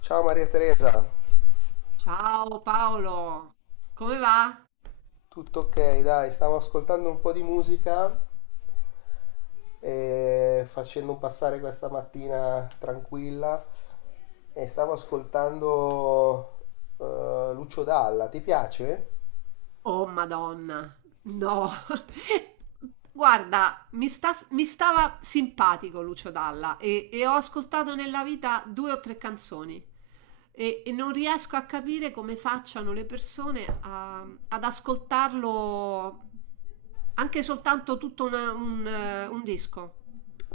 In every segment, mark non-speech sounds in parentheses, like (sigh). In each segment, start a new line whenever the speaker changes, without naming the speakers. Ciao Maria Teresa,
Ciao Paolo, come va?
tutto ok? Dai, stavo ascoltando un po' di musica e facendo passare questa mattina tranquilla e stavo ascoltando Lucio Dalla, ti piace?
Oh Madonna, no. (laughs) Guarda, mi stava simpatico Lucio Dalla e ho ascoltato nella vita due o tre canzoni e non riesco a capire come facciano le persone ad ascoltarlo anche soltanto tutto un disco.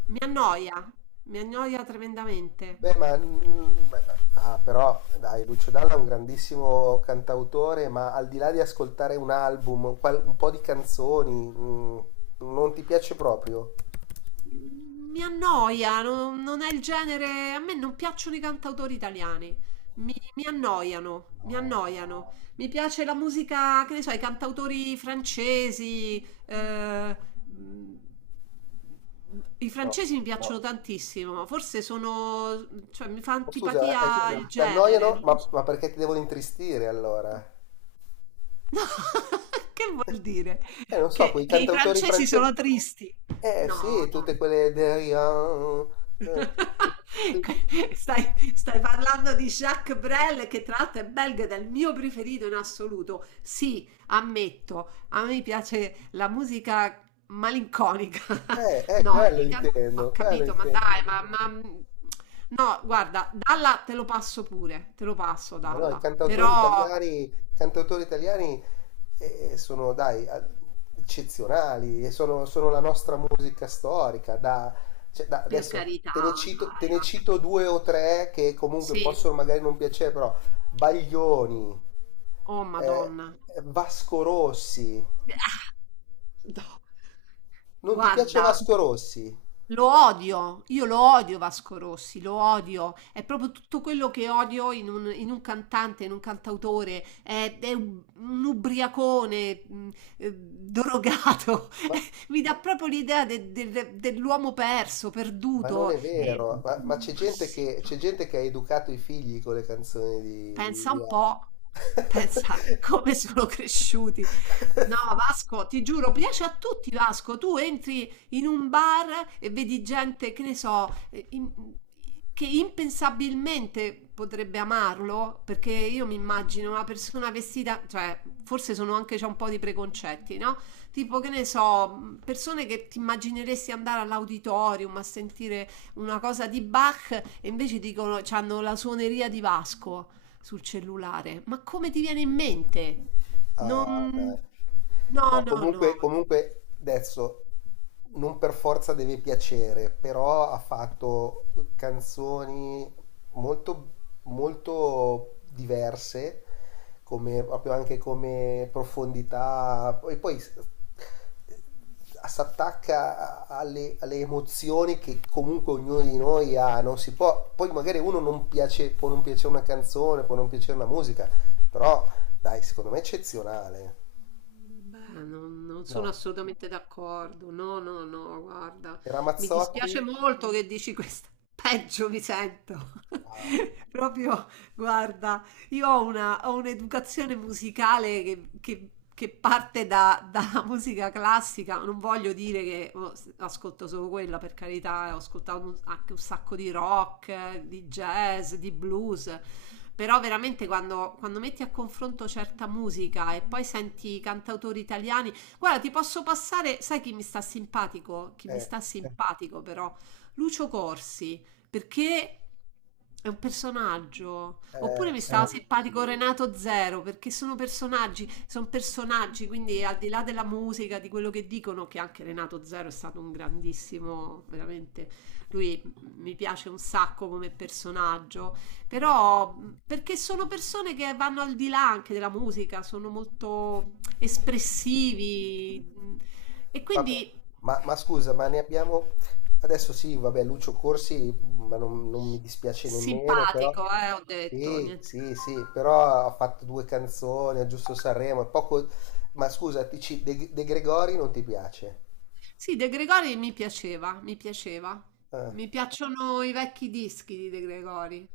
Mi annoia, mi annoia tremendamente.
Beh, ma beh, ah, però dai, Lucio Dalla è un grandissimo cantautore, ma al di là di ascoltare un album, un po' di canzoni, mm, non ti piace proprio?
Mi annoia, non è il genere. A me non piacciono i cantautori italiani. Mi annoiano, mi
No,
annoiano. Mi piace la musica, che ne so, i cantautori francesi. Mh, i
no.
francesi mi piacciono, no, tantissimo. Forse sono, cioè, mi fa
Oh, scusa,
antipatia il scusa,
ti
genere.
annoiano?
Non lo
Ma,
so.
ma perché ti devono intristire allora?
No, (laughs) che vuol dire?
Non so,
Che,
quei
che i
cantautori
francesi
francesi.
sono tristi.
Eh
No,
sì,
no.
tutte quelle derivan.
(laughs)
Eh,
Stai parlando di Jacques Brel che tra l'altro è belga ed è il mio preferito in assoluto. Sì, ammetto, a me piace la musica malinconica.
eh,
(laughs)
eh,
No,
quello
ho
intendo, quello
capito, ma
intendo.
dai. No, guarda, Dalla te lo passo pure, te lo passo
Ma no, i
Dalla,
cantautori
però
italiani, cantautori italiani sono, dai, eccezionali, e sono la nostra musica storica. Cioè,
per
adesso
carità,
te ne cito, te
dai.
ne
Vabbè.
cito due o tre che comunque
Sì,
possono magari non piacere, però Baglioni,
oh
eh,
Madonna.
Vasco Rossi.
(laughs) No.
Non ti piace
Guarda.
Vasco Rossi?
Lo odio, io lo odio Vasco Rossi, lo odio, è proprio tutto quello che odio in un, cantante, in un cantautore, è un ubriacone, drogato,
Ma,
(laughs) mi dà proprio l'idea dell'uomo perso,
ma non
perduto.
è vero, ma c'è
Ma
gente
sì.
che, c'è gente che ha educato i figli con le canzoni di, di,
Pensa
di
un
Vasco.
po', pensa (laughs)
(laughs)
come sono cresciuti. No, Vasco, ti giuro, piace a tutti, Vasco. Tu entri in un bar e vedi gente, che ne so, che impensabilmente potrebbe amarlo, perché io mi immagino una persona vestita, cioè, forse sono anche c'è un po' di preconcetti, no? Tipo, che ne so, persone che ti immagineresti andare all'auditorium a sentire una cosa di Bach e invece dicono, hanno la suoneria di Vasco sul cellulare. Ma come ti viene in mente?
Ah, dai.
Non. No,
No,
no, no,
comunque adesso non per forza deve piacere, però ha fatto canzoni molto, molto diverse, come, proprio anche come profondità, e poi si attacca alle emozioni che comunque ognuno di noi ha, non si può, poi magari uno non piace, può non piacere una canzone, può non piacere una musica, però dai, secondo me è eccezionale.
no, non sono
No,
assolutamente d'accordo. No, no, no, guarda,
era
mi dispiace
Mazzotti?
molto che dici questa. (laughs) Peggio mi sento.
Ah,
(laughs) Proprio, guarda. Io ho un'educazione musicale che parte dalla (laughs) musica classica. Non voglio dire che oh, ascolto solo quella, per carità, ho ascoltato anche un sacco di rock, di jazz, di blues. Però veramente quando, metti a confronto certa musica e poi senti i cantautori italiani, guarda, ti posso passare, sai chi mi sta simpatico? Chi mi
eh,
sta simpatico però? Lucio Corsi perché è un personaggio. Oppure mi
sì.
stava simpatico Renato Zero, perché sono personaggi, quindi al di là della musica, di quello che dicono, che anche Renato Zero è stato un grandissimo, veramente, lui mi piace un sacco come personaggio, però perché sono persone che vanno al di là anche della musica, sono molto espressivi e
Vabbè,
quindi
ma scusa, ma ne abbiamo. Adesso sì, vabbè, Lucio Corsi, ma non mi dispiace nemmeno, però.
simpatico, ho detto,
Sì,
niente.
sì, sì, però ha fatto due canzoni a Giusto Sanremo, è poco. Ma scusa, De Gregori non ti piace?
Sì, De Gregori mi piaceva, mi piaceva.
Eh,
Mi piacciono i vecchi dischi di De Gregori,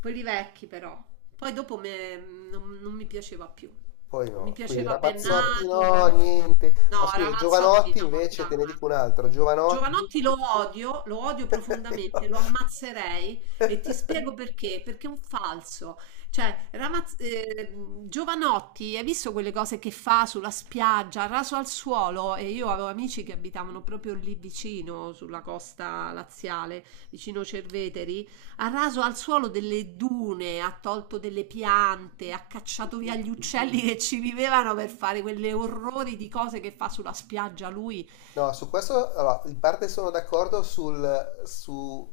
quelli vecchi però. Poi dopo non mi piaceva più.
poi
Mi
no, quindi
piaceva
Ramazzotti no,
Bennato.
niente. Ma
No,
scusa,
Ramazzotti
Giovanotti
no,
invece,
dai.
te ne dico un altro, Giovanotti.
Giovanotti lo odio profondamente, lo
(laughs)
ammazzerei e ti spiego
(laughs)
perché, perché è un falso. Cioè, Giovanotti, hai visto quelle cose che fa sulla spiaggia, raso al suolo? E io avevo amici che abitavano proprio lì vicino, sulla costa laziale, vicino Cerveteri. Ha raso al suolo delle dune, ha tolto delle piante, ha cacciato via gli uccelli che ci vivevano per fare quelle orrori di cose che fa sulla spiaggia lui.
No, su questo allora, in parte sono d'accordo sul, su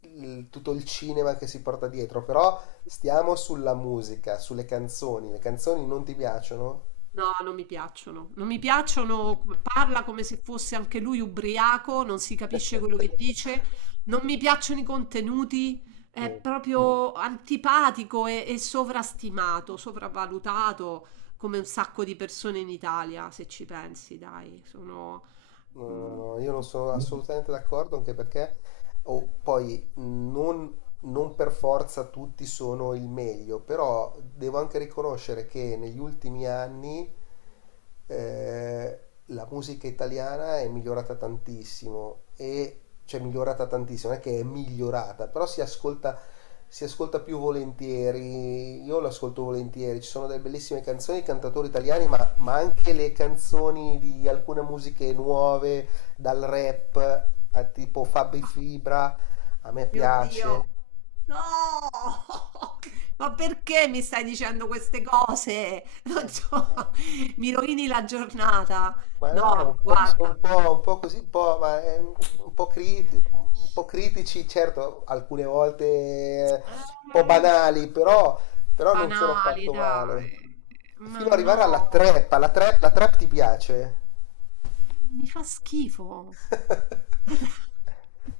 il- tutto il cinema che si porta dietro, però stiamo sulla musica, sulle canzoni. Le canzoni non ti piacciono?
No, non mi piacciono. Non mi piacciono, parla come se fosse anche lui ubriaco, non si capisce quello che dice,
(laughs)
non mi piacciono i contenuti, è
Niente.
proprio antipatico e sovrastimato, sopravvalutato come un sacco di persone in Italia, se ci pensi, dai, sono.
No,
mm,
no, io non sono assolutamente d'accordo, anche perché oh, poi non per forza tutti sono il meglio, però devo anche riconoscere che negli ultimi anni eh, la musica italiana è migliorata tantissimo e cioè migliorata tantissimo, non è che è migliorata, però si ascolta più volentieri, io l'ascolto volentieri, ci sono delle bellissime canzoni, cantatori italiani, ma anche le canzoni di alcune musiche nuove, dal rap a tipo Fabi Fibra, a me
Mio Dio,
piace.
no! (laughs) Ma perché mi stai dicendo queste cose? Non
Eh,
so, (laughs) mi rovini la giornata.
ma no,
No,
un po', sono
guarda.
un po' così, un po', un po' critici, certo, alcune volte un po'
Eh,
banali, però, non sono
banali,
affatto male.
dai. Ma
Fino ad arrivare
no,
alla trap, la trap ti piace?
mi fa schifo.
(laughs)
(laughs)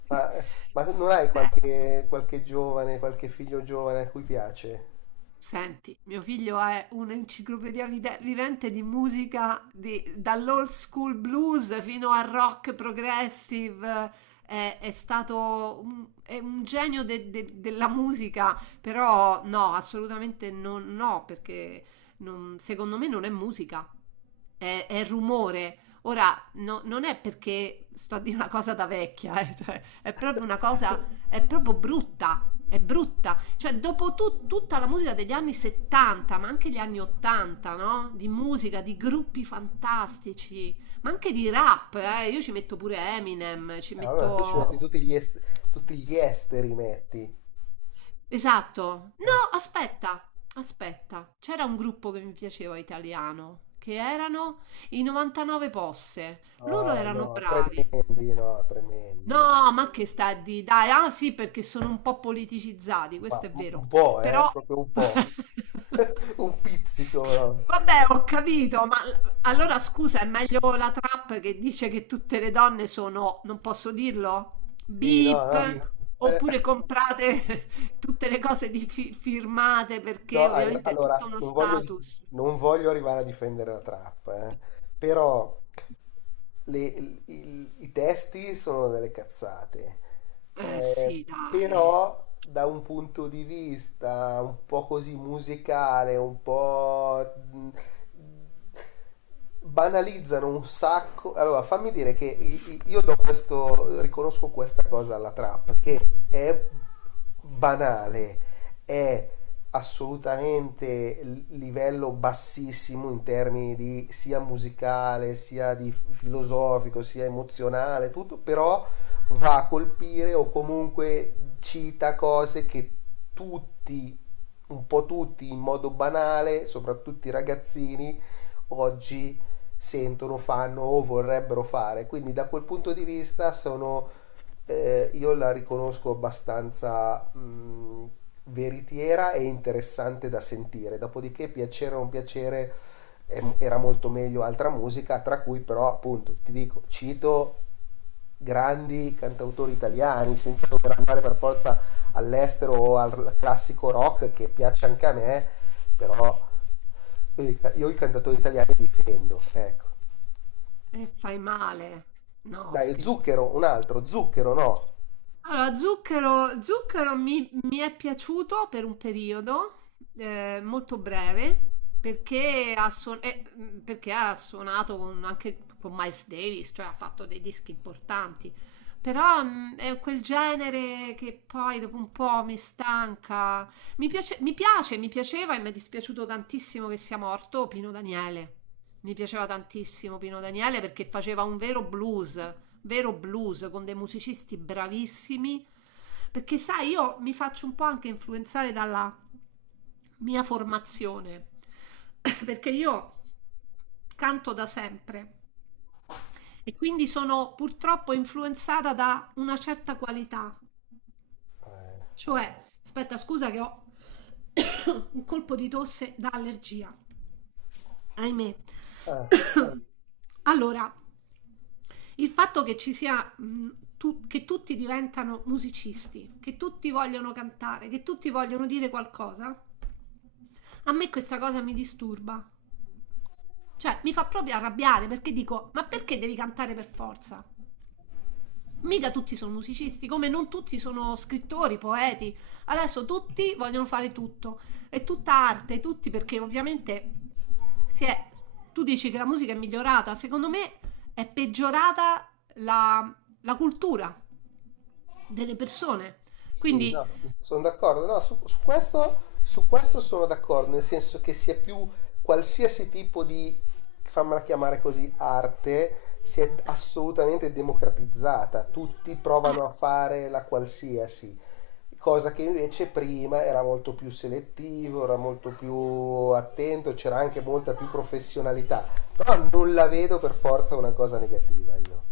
Ma, ma non hai
Cioè,
qualche giovane, qualche figlio giovane a cui piace?
senti, mio figlio è un'enciclopedia vivente di musica dall'old school blues fino al rock progressive. È stato è un genio della musica, però no, assolutamente no, perché secondo me non è musica, è rumore. Ora, non è perché sto a dire una cosa da vecchia, cioè, è proprio una cosa, è proprio brutta, è brutta. Cioè, dopo tutta la musica degli anni 70, ma anche gli anni 80, no? Di musica, di gruppi fantastici, ma anche di rap, eh? Io ci metto pure Eminem, ci Ah,
Vabbè,
metto,
ma tu ci metti
boh.
tutti gli esteri, metti.
Esatto. No,
Eh.
aspetta, aspetta. C'era un gruppo che mi piaceva italiano, che erano i 99 Posse.
No,
Loro erano,
no,
no, bravi.
tremendi, no, tremendi, dai.
No, ma che sta a di dai, ah sì, perché sono un po' politicizzati, questo
Ma
è
un
vero.
un po',
Però
proprio un po'.
(laughs)
(laughs) Un pizzico, no.
Vabbè, ho capito, ma allora scusa, è meglio la trap che dice che tutte le donne sono, non posso dirlo? Sì.
Sì, no, no.
Beep,
Eh,
oppure comprate (laughs) tutte le cose di firmate
no,
perché ovviamente è tutto
allora,
uno
non voglio,
status.
non voglio arrivare a difendere la trap, eh. Però i testi sono delle cazzate,
Eh
eh,
sì, dai,
però da un punto di vista un po' così musicale, un po' banalizzano un sacco. Allora, fammi dire che io do questo, riconosco questa cosa alla trap, che è banale, è assolutamente livello bassissimo in termini di sia musicale, sia di filosofico, sia emozionale, tutto, però va a colpire o comunque cita cose che tutti, un po' tutti in modo banale, soprattutto i ragazzini, oggi sentono, fanno o vorrebbero fare. Quindi da quel punto di vista sono, io la riconosco abbastanza veritiera e interessante da sentire. Dopodiché, piacere o non piacere, era molto meglio altra musica, tra cui però, appunto, ti dico, cito grandi cantautori italiani, senza dover andare per forza all'estero o al classico rock che piace anche a me, però io i cantatori italiani difendo, ecco.
e fai male. No,
Dai,
scherzo.
Zucchero, un altro, Zucchero no.
Allora, Zucchero mi è piaciuto per un periodo molto breve perché perché ha suonato anche con Miles Davis, cioè ha fatto dei dischi importanti. Però è quel genere che poi dopo un po' mi stanca. Mi piace, mi piace, mi piaceva e mi è dispiaciuto tantissimo che sia morto Pino Daniele. Mi piaceva tantissimo Pino Daniele perché faceva un vero blues con dei musicisti bravissimi. Perché sai, io mi faccio un po' anche influenzare dalla mia formazione, (coughs) perché io canto da sempre e quindi sono purtroppo influenzata da una certa qualità.
Eh.
Cioè, aspetta, scusa che ho (coughs) un colpo di tosse da allergia, ahimè.
Ah.
(coughs) Allora, il fatto che ci sia, che tutti diventano musicisti, che tutti vogliono cantare, che tutti vogliono dire qualcosa, a me questa cosa mi disturba. Cioè, mi fa proprio arrabbiare perché dico, ma perché devi cantare per forza? Mica tutti sono musicisti, come non tutti sono scrittori, poeti. Adesso tutti vogliono fare tutto. È tutta arte, tutti perché ovviamente si è. Tu dici che la musica è migliorata, secondo me è peggiorata la, la cultura delle persone.
Sì,
Quindi
no, sono d'accordo. No, su questo sono d'accordo, nel senso che sia più qualsiasi tipo di, fammela chiamare così, arte si è assolutamente democratizzata. Tutti
eh,
provano a fare la qualsiasi, cosa che invece prima era molto più selettivo, era molto più attento, c'era anche molta più professionalità. Però non la vedo per forza una cosa negativa io.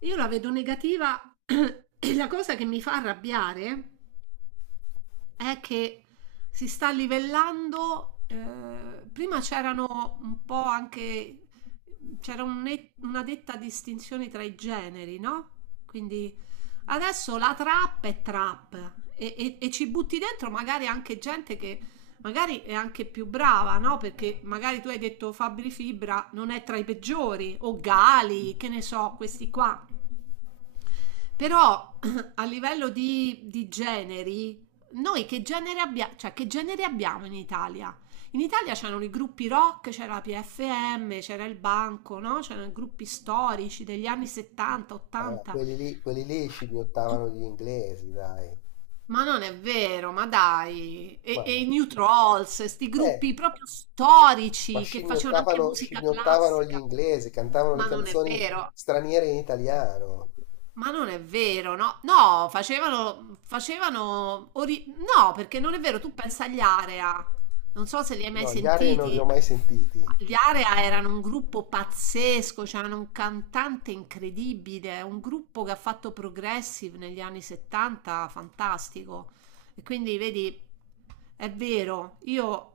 io la vedo negativa (clears throat) (coughs) e la cosa che mi fa arrabbiare è che si sta livellando, prima c'erano un po' anche, c'era un una netta distinzione tra i generi, no? Quindi adesso la trap è trap e ci butti dentro magari anche gente che magari è anche più brava, no? Perché magari tu hai detto Fabri Fibra non è tra i peggiori, o Gali, che ne so, questi qua. Però (clears throat) a livello di generi, noi che genere abbiamo, cioè che genere abbiamo in Italia? In Italia c'erano i gruppi rock, c'era la PFM, c'era il Banco, no? C'erano i gruppi storici degli anni 70,
Eh,
80.
quelli lì, quelli lì scimmiottavano gli inglesi, dai.
Ma non è vero, ma dai. E,
Ma
e i
no.
New Trolls, questi
Eh,
gruppi proprio
ma
storici che facevano anche
scimmiottavano,
musica
scimmiottavano gli
classica.
inglesi, cantavano le
Ma non è
canzoni
vero.
straniere in italiano.
Ma non è vero, no? No, facevano, facevano, no, perché non è vero, tu pensa agli Area, non so se li hai mai
No, gli aree non li
sentiti.
ho mai sentiti.
Gli Area erano un gruppo pazzesco, c'erano un cantante incredibile, un gruppo che ha fatto progressive negli anni 70, fantastico. E quindi vedi, è vero, io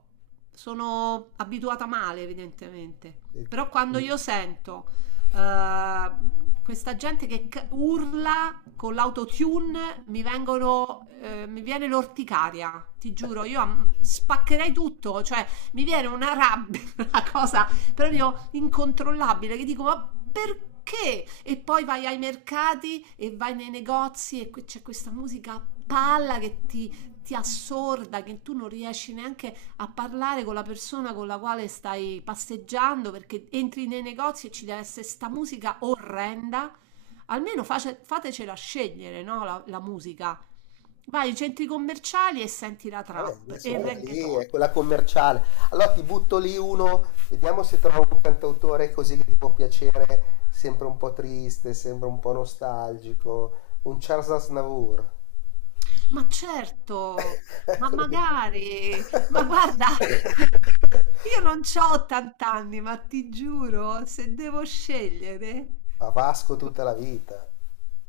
sono abituata male, evidentemente,
Eh,
però quando io sento questa gente che urla con l'autotune, mi viene l'orticaria, ti giuro, io spaccherei tutto, cioè mi viene una rabbia, (laughs) una cosa proprio incontrollabile, che dico, ma perché? Che? E poi vai ai mercati e vai nei negozi e c'è questa musica a palla che ti assorda, che tu non riesci neanche a parlare con la persona con la quale stai passeggiando perché entri nei negozi e ci deve essere sta musica orrenda. Almeno fatecela scegliere, no? La musica. Vai ai centri commerciali e senti la
Vabbè,
trap e
adesso
il
quella lì
reggaeton.
è quella commerciale. Allora ti butto lì uno, vediamo se trovo un cantautore così che ti può piacere, sempre un po' triste, sempre un po' nostalgico. Un Charles Aznavour.
Ma certo,
(laughs)
ma
Eccolo lì.
magari, ma
(laughs)
guarda, io non c'ho 80 anni, ma ti giuro, se devo scegliere.
A Vasco tutta la vita.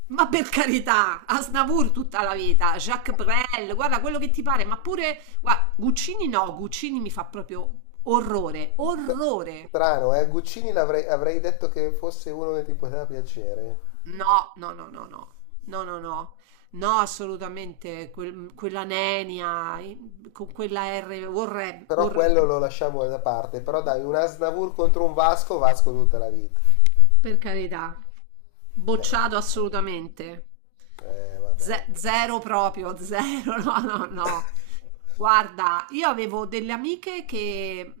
Ma per carità, Aznavour tutta la vita, Jacques Brel, guarda quello che ti pare, ma pure, guarda, Guccini no, Guccini mi fa proprio orrore, orrore.
Strano, eh? Guccini avrei detto che fosse uno che ti poteva piacere.
No, no, no, no, no, no, no, no, no, assolutamente, quella nenia, con quella R,
Però quello
orrendo,
lo lasciamo da parte. Però dai, un Asnavour contro un Vasco, Vasco tutta la vita.
per carità,
Eh,
bocciato assolutamente,
vabbè.
Zero proprio, (laughs) zero, no, no, no. Guarda, io avevo delle amiche che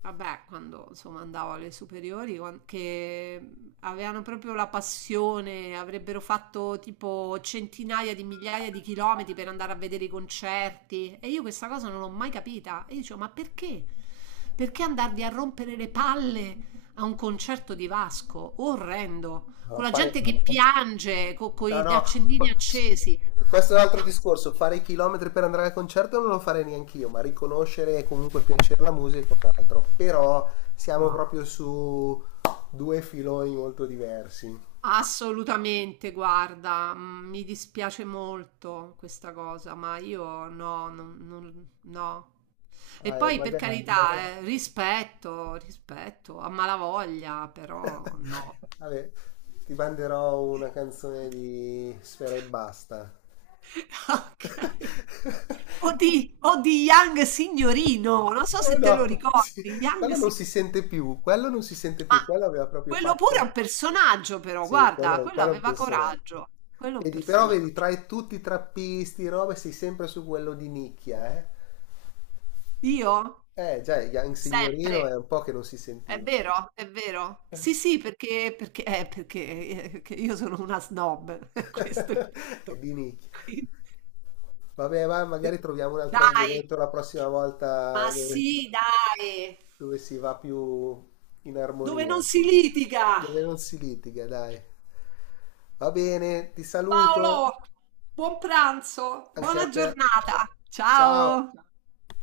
Vabbè, quando insomma andavo alle superiori, che avevano proprio la passione, avrebbero fatto tipo centinaia di migliaia di chilometri per andare a vedere i concerti. E io questa cosa non l'ho mai capita. E io dicevo, ma perché? Perché andarvi a rompere le palle a un concerto di Vasco? Orrendo, con
No,
la gente che piange, con
no,
gli
no.
accendini accesi.
Questo è un altro discorso. Fare i chilometri per andare al concerto non lo farei neanche io, ma riconoscere e comunque piacere la musica è un altro. Però siamo proprio su due filoni molto diversi.
Assolutamente, guarda, mi dispiace molto questa cosa, ma io no, no. E
Eh,
poi per
magari...
carità, rispetto, rispetto, a malavoglia,
(laughs)
però no.
Vabbè, ti manderò una canzone di Sfera e Basta.
(laughs) Ok. O
(laughs)
di, o di Young Signorino, non so
Oh
se te lo
no, sì,
ricordi, Young
quello non
Signorino.
si sente più, quello non si sente
Ma
più, quello aveva proprio
quello pure è
fatto.
un personaggio, però,
Sì,
guarda,
quello,
quello
quello è un
aveva
personaggio.
coraggio, quello è un
Però vedi,
personaggio.
tutti i trappisti, robe, sei sempre su quello di nicchia, eh?
Io?
Già, il Young Signorino
Sempre.
è un po' che non si
È
sentiva.
vero, è vero. Sì,
(laughs)
sì, perché perché perché, che io sono una snob, (laughs) questo è il
È
punto.
di nicchia.
Quindi
Vabbè, ma magari troviamo un altro
dai!
argomento la prossima volta
Ma
dove
sì, dai!
dove si va più in
Dove non
armonia,
si litiga!
dove non si litiga, dai. Va bene, ti saluto
Paolo, buon pranzo,
anche a
buona
te.
giornata.
Ciao.
Ciao!